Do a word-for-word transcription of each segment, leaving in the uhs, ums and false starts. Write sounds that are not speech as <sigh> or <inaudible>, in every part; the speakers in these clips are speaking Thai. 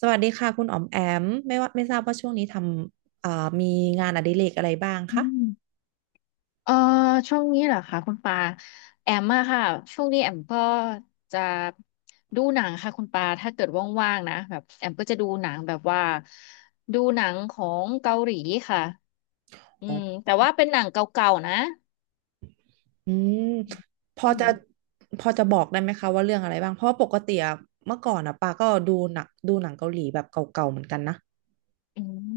สวัสดีค่ะคุณอ๋อมแอมไม่ว่าไม่ทราบว่าช่วงนี้ทำเอ่อมีงานอดิเรกอะไรบ้างอืคะมเอ่อช่วงนี้เหรอคะคุณปาแอมมาค่ะช่วงนี้แอมก็จะดูหนังค่ะคุณปาถ้าเกิดว่างๆนะแบบแอมก็จะดูหนังแบบว่าดูหนังของเกาหลีค่ะอือ๋อมแต่ว่าเป็นหนังเก่าๆนะอืมพออืมจะพอจะบอกได้ไหมคะว่าเรื่องอะไรบ้างเพราะว่าปกติอะเมื่อก่อนอะปาก็ดูหนักดูหนังเกาหลีแบบเก่าๆเหมือนกันนะอืม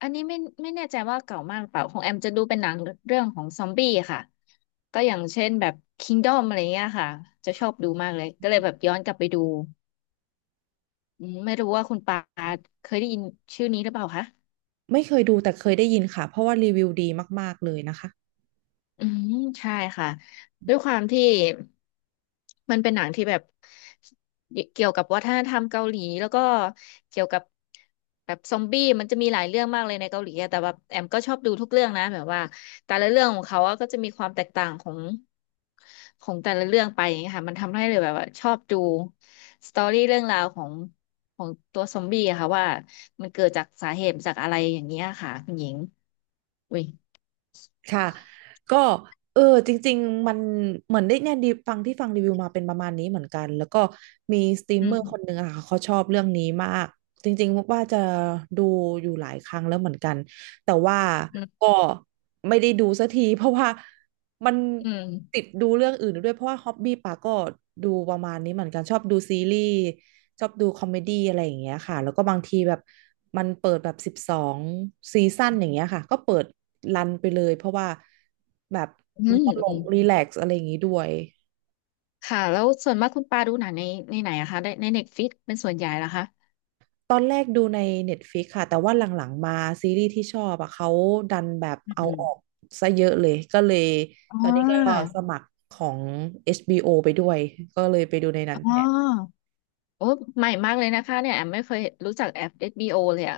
อันนี้ไม่ไม่แน่ใจว่าเก่ามากหรือเปล่าของแอมจะดูเป็นหนังเรื่องของซอมบี้ค่ะก็อย่างเช่นแบบ Kingdom อมอะไรเงี้ยค่ะจะชอบดูมากเลยก็เลยแบบย้อนกลับไปดู อืมไม่รู้ว่าคุณปาเคยได้ยินชื่อนี้หรือเปล่าคะ ไม่เคยดูแต่เคยได้ยินค่ะเพราะว่ารีวิวดีมากๆเลยนะคะ อืมใช่ค่ะด้วยความที่มันเป็นหนังที่แบบเกี่ยวกับวัฒนธรรมเกาหลีแล้วก็เกี่ยวกับแบบซอมบี้มันจะมีหลายเรื่องมากเลยในเกาหลีอะแต่แบบแอมก็ชอบดูทุกเรื่องนะแบบว่าแต่ละเรื่องของเขาอะก็จะมีความแตกต่างของของแต่ละเรื่องไปอย่างเงี้ยค่ะมันทำให้เลยแบบว่าชอบดูสตอรี่เรื่องราวของของตัวซอมบี้อะค่ะว่ามันเกิดจากสาเหตุจากอะไรอย่างเงี้ยค่ะคุณหญิงอุ้ยค่ะก็เออจริงๆมันเหมือนได้เนี่ยดีฟังที่ฟังรีวิวมาเป็นประมาณนี้เหมือนกันแล้วก็มีสตรีมอืเมอร์คนหมนึ่งอะค่ะเขาชอบเรื่องนี้มากจริงๆว่าจะดูอยู่หลายครั้งแล้วเหมือนกันแต่ว่าอืมก็ไม่ได้ดูสักทีเพราะว่า มันอืม ติดดูเรื่องอื่นด้วยเพราะว่าฮ็อบบี้ปาก็ดูประมาณนี้เหมือนกันชอบดูซีรีส์ชอบดูคอมเมดี้อะไรอย่างเงี้ยค่ะแล้วก็บางทีแบบมันเปิดแบบสิบสองซีซั่นอย่างเงี้ยค่ะก็เปิดรันไปเลยเพราะว่าแบบอืมันมตลอืกมรีแลกซ์อะไรอย่างงี้ด้วยค่ะ แล้วส่วนมากคุณปาดูหนังในในไหนอะคะในในเน็ตฟลิกเป็นส่วนใหญ่เหรอคะตอนแรกดูใน Netflix ค่ะแต่ว่าหลังๆมาซีรีส์ที่ชอบอะเขาดันแบบอืเอามออกซะเยอะเลยก็เลยอ๋ตอนนี้ก็อสมัครของเอชบีโอไปด้วยก็เลยไปดูในนั้นแท อ๋อโอ้ใหม่มากเลยนะคะเนี่ยแอมไม่เคยรู้จักแอปเอชบีโ o เลยอะ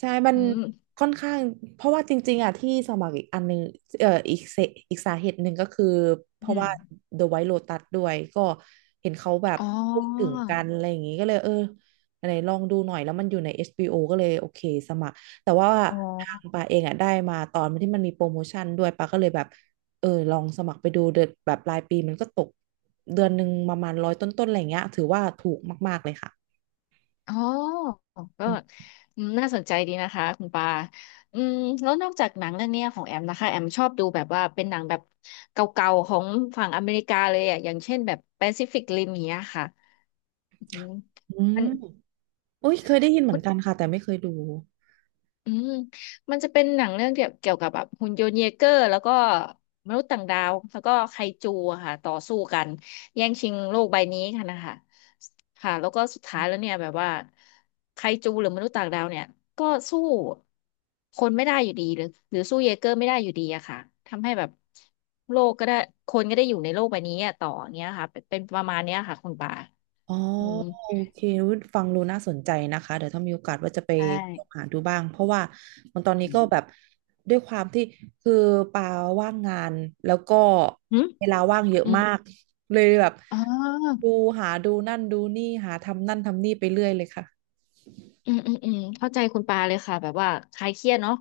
ใช่มันอืมค่อนข้างเพราะว่าจริงๆอ่ะที่สมัครอีกอันหนึงเอ่ออีกเสอีกสาเหตุหนึ่งก็คือเพอืราะว่า ม The White Lotus ด้วยก็เห็นเขาแบบอ๋อพูดถึงกันอะไรอย่างงี้ก็เลยเอออะไรลองดูหน่อยแล้วมันอยู่ใน เอช บี โอ ก็เลยโอเคสมัครแต่ว่าอ๋ทางอปาเองอ่ะได้มาตอนที่มันมีโปรโมชั่นด้วยปาก็เลยแบบเออลองสมัครไปดูเดือนแบบปลายปีมันก็ตกเดือนหนึ่งประมาณร้อยต้นๆอะไรอย่างเงี้ยถือว่าถูกมากๆเลยค่ะอ๋อก็อืมน่าสนใจดีนะคะคุณปาอืมแล้วนอกจากหนังเรื่องเนี้ยของแอมนะคะ แอมชอบดูแบบว่าเป็นหนังแบบเก่าๆของฝั่งอเมริกาเลยอะ อย่างเช่นแบบ Pacific Rim อย่างเงี้ยค่ะอืมอืมัม น โอ้ยเคยได้ยินเหมือนกันค่ะแต่ไม่เคยดูอืมมันจะเป็นหนังเรื่องเกี่ยวเกี่ยวกับแบบหุ่นยนต์เยเกอร์แล้วก็มนุษย์ต่างดาวแล้วก็ไคจูอะค่ะต่อสู้กันแย่งชิงโลกใบนี้กันนะคะค่ะแล้วก็สุดท้ายแล้วเนี่ยแบบว่าไคจูหรือมนุษย์ต่างดาวเนี่ยก็สู้คนไม่ได้อยู่ดีหรือหรือสู้เยเกอร์ไม่ได้อยู่ดีอะค่ะทำให้แบบโลกก็ได้คนก็ได้อยู่ในโลกใบนี้อะต่ออย่างเงี้ยค่ะเป็นเป็นประมาณเนี้ยค่ะคุณปาอ๋ออืมโอเคอุ๊ยฟังดูน่าสนใจนะคะเดี๋ยวถ้ามีโอกาสว่าจะไปใช่หาดูบ้างเพราะว่ามันตอนนี้อืก็มแบบด้วยความที่คือปาว่างงานแล้วก็หืมเวลาว่างเยอะอืมมากเลยแบบอ๋อ ดูหาดูนั่นดูนี่หาทำนั่นทำนี่ไปเรื่อยเลยค่ะอืมอืมอืมเข้าใจคุณปาเลยค่ะแบบว่าคลายเครียดเนาะ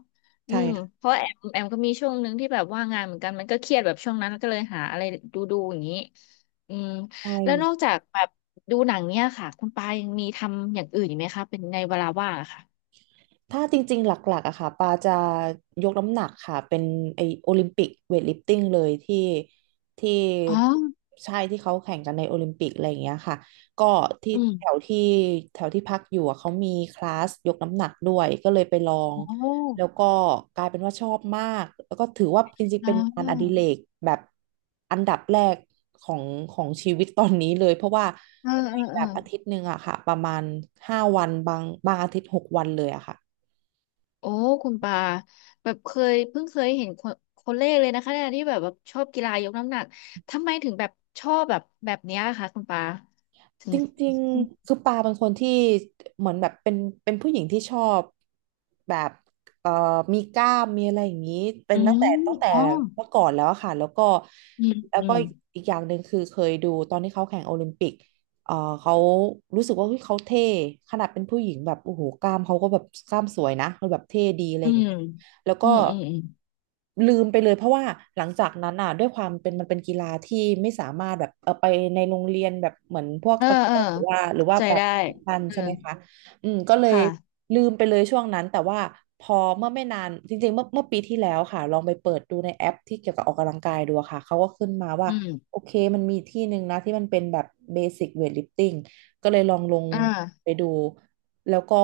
อืใช่มค่ะเพราะแอมแอมก็มีช่วงหนึ่งที่แบบว่างงานเหมือนกันมันก็เครียดแบบช่วงนั้นก็เลยหาอะไรดูดูอย่างนี้อืมใช่ แล้วนอกจากแบบดูหนังเนี่ยค่ะคุณปายังมีทำอย่างอื่นอีกไหมคะเป็นในเวลาว่างอะค่ะถ้าจริงๆ หลักๆอะค่ะปาจะยกน้ำหนักค่ะ เป็นไอโอลิมปิกเวทลิฟติ้งเลยที่ที่อ๋อใช่ที่เขาแข่งกันในโอลิมปิกอะไรอย่างเงี้ยค่ะ ก็ที่อืมแถวที่แถวที่พักอยู่อะเขามีคลาสยกน้ำหนักด้วยก็เลยไปลอง โอแล้ว้ก็กลายเป็นว่าชอบมาก แล้วก็ถือว่าจริงๆ อ่เป็นงานอดิเรากแบบอันดับแรกของของชีวิตตอนนี้เลย เพราะว่าเออเออแบเออบอาทิตย์หนึ่งอะค่ะ ประมาณห้าวันบางบางอาทิตย์หกวันเลยอะค่ะ โอ้คุณปาแบบเคยเพิ่งเคยเห็นคนคนแรกเลยนะคะเนี่ยที่แบบว่าชอบกีฬายกน้ำหนักทำไมถึงแบบชอบแบบแบบเนี้ยค่ะคุณปาถึง จริงๆคือปาเป็นคนที่เหมือนแบบเป็นเป็นผู้หญิงที่ชอบแบบเอ่อมีกล้ามมีอะไรอย่างนี้เป็อืนตั้งแต่มตั้งแต่อ๋อเมื่อก่อนแล้วอะค่ะแล้วก็อืมแล้วอืก็ม อีกอย่างหนึ่งคือเคยดูตอนที่เขาแข่งโอลิมปิกเอ่อเขารู้สึกว่าเฮ้ยเขาเท่ขนาดเป็นผู้หญิงแบบโอ้โหกล้ามเขาก็แบบกล้ามสวยนะเขาแบบเท่ดีอะไรอือย่างม นี้ แล้วก็อืม อืมอืมลืมไปเลยเพราะว่าหลังจากนั้นอ่ะด้วยความเป็นมันเป็นกีฬาที่ไม่สามารถแบบเออไปในโรงเรียนแบบเหมือนพวกเออตะกเออร้อหรือว่าหรือเข้าว่าใจแบบได้แข่ันเออใช่ไหมคะอืมก็เลยค่ะลืมไปเลยช่วงนั้นแต่ว่าพอเมื่อไม่นานจริงๆเมื่อเมื่อปีที่แล้วค่ะลองไปเปิดดูในแอปที่เกี่ยวกับออกกำลังกายดูอะค่ะเขาก็ขึ้นมาว่าอืมโอเคมันมีที่หนึ่งนะที่มันเป็นแบบเบสิ c เวทลิฟติ้งก็เลยลองลงอ่าไปดู แล้วก็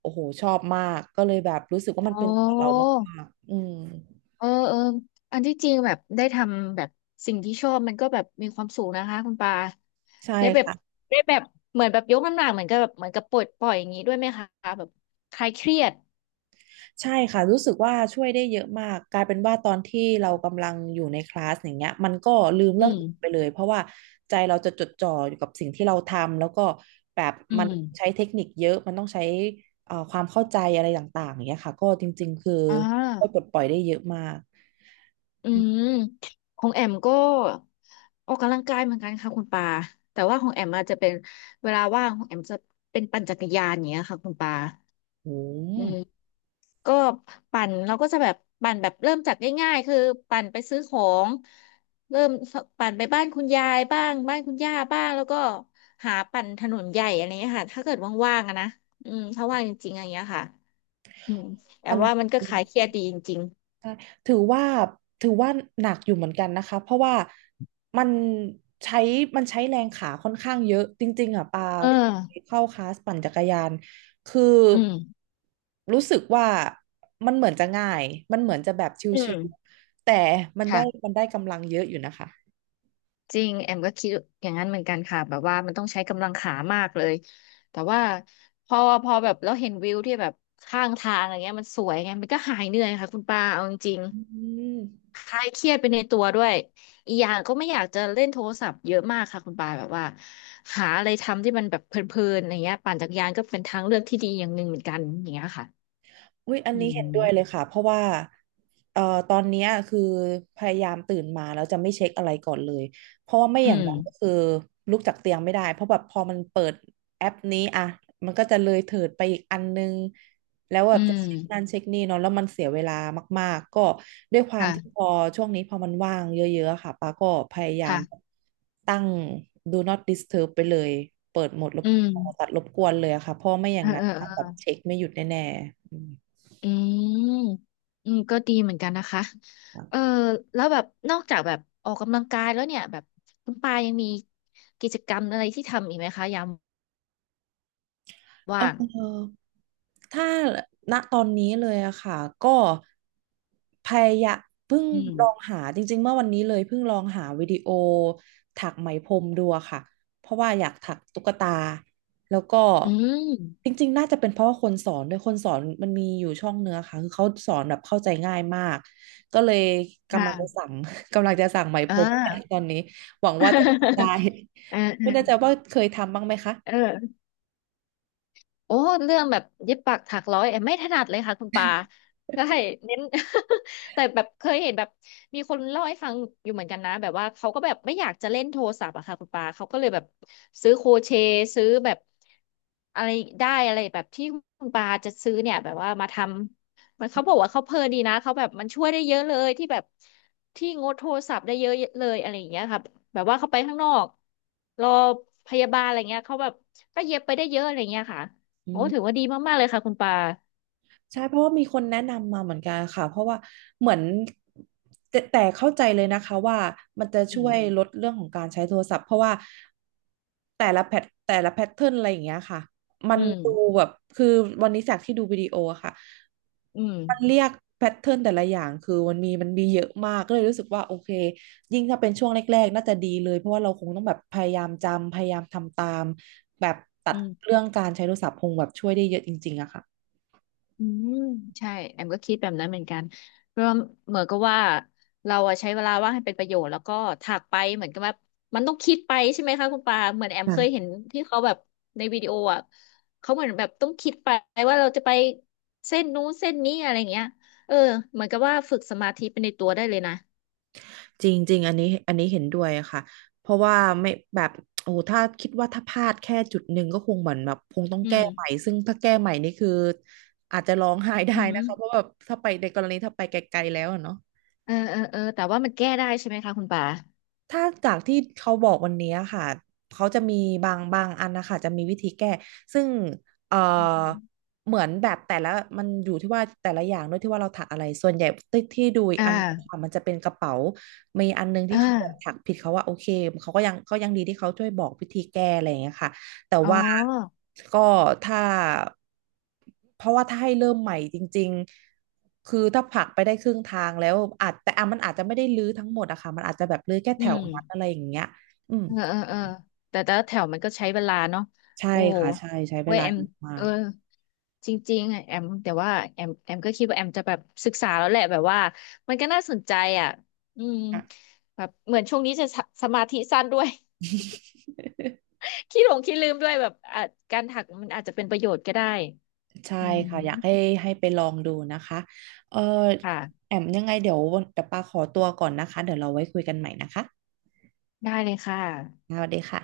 โอ้โหชอบมากก็เลยแบบรู้สึกว่ามันโอ้เป็นตัวเรามากๆอืมเออเอออันที่จริงแบบได้ทำแบบสิ่งที่ชอบมันก็แบบมีความสุขนะคะคุณปาใช่ได้แบบค่ะได้แบบเหมือนแบบยกน้ำหนักเหมือนกับแบบเหมือนกับปลดปล่อยอย่างนี้ด้วยไหมคะแบบคลายเครียดใช่ค่ะรู้สึกว่าช่วยได้เยอะมากกลายเป็นว่าตอนที่เรากำลังอยู่ในคลาสอย่างเงี้ยมันก็ลืมอืเรื่องม อื่นไปเลยเพราะว่าใจเราจะจดจ่ออยู่กับสิ่งที่เราทำแล้วก็แบบอืมันมใช้เทคนิคเยอะมันต้องใช้เอ่อความเข้าใจอะไรต่างๆอย่างเงี้ยค่ะก็จริงๆคืออ่ช่วยปลา ดปล่อยได้เยอะมากอืมของแอมก็ออกกำลังกายเหมือนกันค่ะคุณปาแต่ว่าของแอมอาจจะเป็นเวลาว่างของแอมจะเป็นปั่นจักรยานอย่างเงี้ยค่ะคุณปาโอ้อืมโหก็ปั่นเราก็จะแบบปั่นแบบเริ่มจากง่ายๆคือปั่นไปซื้อของเริ่มปั่นไปบ้านคุณยายบ้างบ้านคุณย่าบ้างแล้วก็หาปั่นถนนใหญ่อะไรเงี้ยค่ะถ้าเกิดว่างๆอะนะอืมถ้าว่างจริงๆอะไรเงี้ยค่ะอืมแอมัมน ว่ามันก็คลายเครียดดีจริงใช่ถือว่าถือว่าหนักอยู่เหมือนกันนะคะ เพราะว่ามันใช้มันใช้แรงขาค่อนข้างเยอะจริงๆอ่ะปาๆเออเข้าคลาสปั่นจักรยาน คืออืมรู้สึกว่ามันเหมือนจะง่าย มันเหมือนจะแบบชอืิมวๆแต่มันได้ค่ะ มันได้กำลังเยอะอยู่นะคะจริงแอมก็คิดอย่างนั้นเหมือนกันค่ะแบบว่ามันต้องใช้กำลังขามากเลยแต่ว่าพอพอแบบเราเห็นวิวที่แบบข้างทางอะไรเงี้ยมันสวยไงมันก็หายเหนื่อยค่ะคุณปาเอาจริงอืม ๆคลายเครียดไปในตัวด้วยอีกอย่างก็ไม่อยากจะเล่นโทรศัพท์เยอะมากค่ะคุณปาแบบว่าหาอะไรทำที่มันแบบเพลินๆอะไรเงี้ยปั่นจักรยานก็เป็นทางเลือกที่ดีอย่างหนึ่งเหมือนกันอย่างเงี้ยค่ะอุ๊ยอันอืนี้เห็นด้มวยเลยค่ะเพราะว่าเอ่อตอนเนี้ยคือพยายามตื่นมาแล้วจะไม่เช็คอะไรก่อนเลยเพราะว่าไม่อือย่างนั้นก็มคือลุกจากเตียงไม่ได้เพราะแบบพอมันเปิดแอปนี้อ่ะมันก็จะเลยเถิดไปอีกอันนึงแล้วแบอืบจะเช็คนั่นมเช็คนี่เนาะแล้วมันเสียเวลามากๆก็ด้วยความที่ค่ะพอช่วงนี้พอมันว่างเยอะๆค่ะป้าก็พยายามค่ะตั้ง Do not disturb ไปเลยเปิดโหมดรบอืมตัดรบกวนเลยอะค่ะเพราะไม่อย่าเงนั้นแบออ บเช็คไม่หยุดแน่ๆอืม อืม อืม ก็ดีเหมือนกันนะคะ เออแล้วแบบ นอกจากแบบออกกำลังกายแล้วเนี่ยแบบคุณปายังมีกิจกรรมอะไรที่ทำอีกไหมคะยามเว่าง ออถ้าณตอนนี้เลยอะค่ะก็พยายามเพิ่งอืม ลองหาจริงๆเมื่อวันนี้เลยเพิ่งลองหาวิดีโอถักไหมพรมดูอะค่ะเพราะว่าอยากถักตุ๊กตาแล้วก็อืมจริงๆน่าจะเป็นเพราะว่าคนสอนด้วยคนสอนมันมีอยู่ช่องเนื้อค่ะคือเขาสอนแบบเข้าใจง่ายมากก็เลยกำลังจะค่ะ สั่ง <laughs> กำลังจะสั่งไหม <laughs> พอ่า รมตอนนี้หวังว่าจะทำได้ <laughs> เออ ไม่แน่ใจ <laughs> ว่าเคยทำบ้างไหมคะเออ โอ้เรื่องแบบเย็บปักถักร้อยแอมไม่ถนัดเลยค่ะคุณปาได้เน้น <laughs> แต่แบบเคยเห็นแบบมีคนเล่าให้ฟังอยู่เหมือนกันนะแบบว่าเขาก็แบบไม่อยากจะเล่นโทรศัพท์อะค่ะคุณปาเขาก็เลยแบบซื้อโครเชต์ซื้อแบบอะไรได้อะไรแบบที่คุณปาจะซื้อเนี่ยแบบว่ามาทำมันเขาบอกว่าเขาเพลินดีนะเขาแบบมันช่วยได้เยอะเลยที่แบบที่งดโทรศัพท์ได้เยอะเลยอะไรอย่างเงี้ยค่ะแบบว่าเขาไปข้างนอกรอพยาบาลอะไรเงี้ยเขาแบบก็เย็บไปได้เยอะอะไรเงี้ยค่ะ โอ้อื ถือว่าดีมากๆ เลยค่ะคุณปาใช่เพราะว่ามีคนแนะนำมาเหมือนกันค่ะเพราะว่าเหมือนแต่แต่เข้าใจเลยนะคะว่ามันจะอืช่วยมลดเรื่องของการใช้โทรศัพท์เพราะว่าแต่ละแพทแต่ละแพทเทิร์นอะไรอย่างเงี้ยค่ะมัอืนมดูแบบคือวันนี้จากที่ดูวิดีโออะค่ะอืมมันเรียกแพทเทิร์นแต่ละอย่างคือมันมีมันมีเยอะมากก็เลยรู้สึกว่าโอเคยิ่งถ้าเป็นช่วงแรกๆน่าจะดีเลยเพราะว่าเราคงต้องแบบพยายามจำพยายามทำตามแบบตัอืดมเรื่องการใช้โทรศัพท์คงแบบช่วยได้เยอะจริงๆอะค่ะอืมใช่แอมก็คิดแบบนั้นเหมือนกันเพราะว่าเหมือนก็ว่าเราอะใช้เวลาว่างให้เป็นประโยชน์แล้วก็ถากไปเหมือนกับว่ามันต้องคิดไปใช่ไหมคะคุณปาเหมือนแอมเคยเห็ค่ะ นที่เขาแบบในวิดีโออะเขาเหมือนแบบต้องคิดไปว่าเราจะไปเส้นนู้นเส้นนี้อะไรอย่างเงี้ยเออเหมือนกับว่าฝึกสมาธิไปในตัวได้เลยนะจริงจริงอันนี้อันนี้เห็นด้วยค่ะเพราะว่าไม่แบบโอ้โหถ้าคิดว่าถ้าพลาดแค่จุดหนึ่งก็คงเหมือนแบบคงต้องอืแก้มใหม่ซึ่งถ้าแก้ใหม่นี่คืออาจจะร้องไห้ได้อืนะคะเพราะมแบบถ้าไปในกรณีถ้าไปไกลๆแล้วอะเนาะ เออเออเออแต่ว่ามันแก้ได้ใช่ไหมคะคุณปาถ้าจากที่เขาบอกวันนี้ค่ะเขาจะมีบางบางอันนะคะจะมีวิธีแก้ซึ่งเอ่ออมเหมือนแบบแต่ละมันอยู่ที่ว่าแต่ละอย่างด้วยที่ว่าเราถักอะไรส่วนใหญ่ที่ที่ดูอีกอ่อันาค่ะมันจะเป็นกระเป๋ามีอันนึงที่อ่า เขาถักผิดเขาว่าโอเคเขาก็ยังเขายังดีที่เขาช่วยบอกวิธีแก้อะไรอย่างเงี้ยค่ะ แต่อ๋อว่าก็ถ้าเพราะว่าถ้าให้เริ่มใหม่จริงๆคือถ้าผลักไปได้ครึ่งทางแล้วอาจแต่อ่ะมันอาจจะไม่ได้รื้อทั้งหมดอะค่ะมันอาจจะแบบรื้อแค่อืแถวมนั้นอะไรอย่างเงี้ยอืมเออเออเออแต่แต่ละแถวมันก็ใช้เวลาเนาะใช่โอ้ค่ะใช่ใช้เวเว้ยลาแอมเยอะมาเออกจริงๆอะแอมแต่ว่าแอมแอมก็คิดว่าแอมจะแบบศึกษาแล้วแหละแบบว่ามันก็น่าสนใจอ่ะอืมค่ะ <laughs> แบบเหมือนช่วงนี้จะสสมาธิสั้นด้วย <laughs> ขี้หลงขี้ลืมด้วยแบบอ่ะการถักมันอาจจะเป็นประโยชน์ก็ได้ ใช่อืมค่ะอยากให้ให้ไปลองดูนะคะเออค่ะ แอมยังไงเดี๋ยวเดี๋ยวปาขอตัวก่อนนะคะเดี๋ยวเราไว้คุยกันใหม่นะคะได้เลยค่ะสวัสดีค่ะ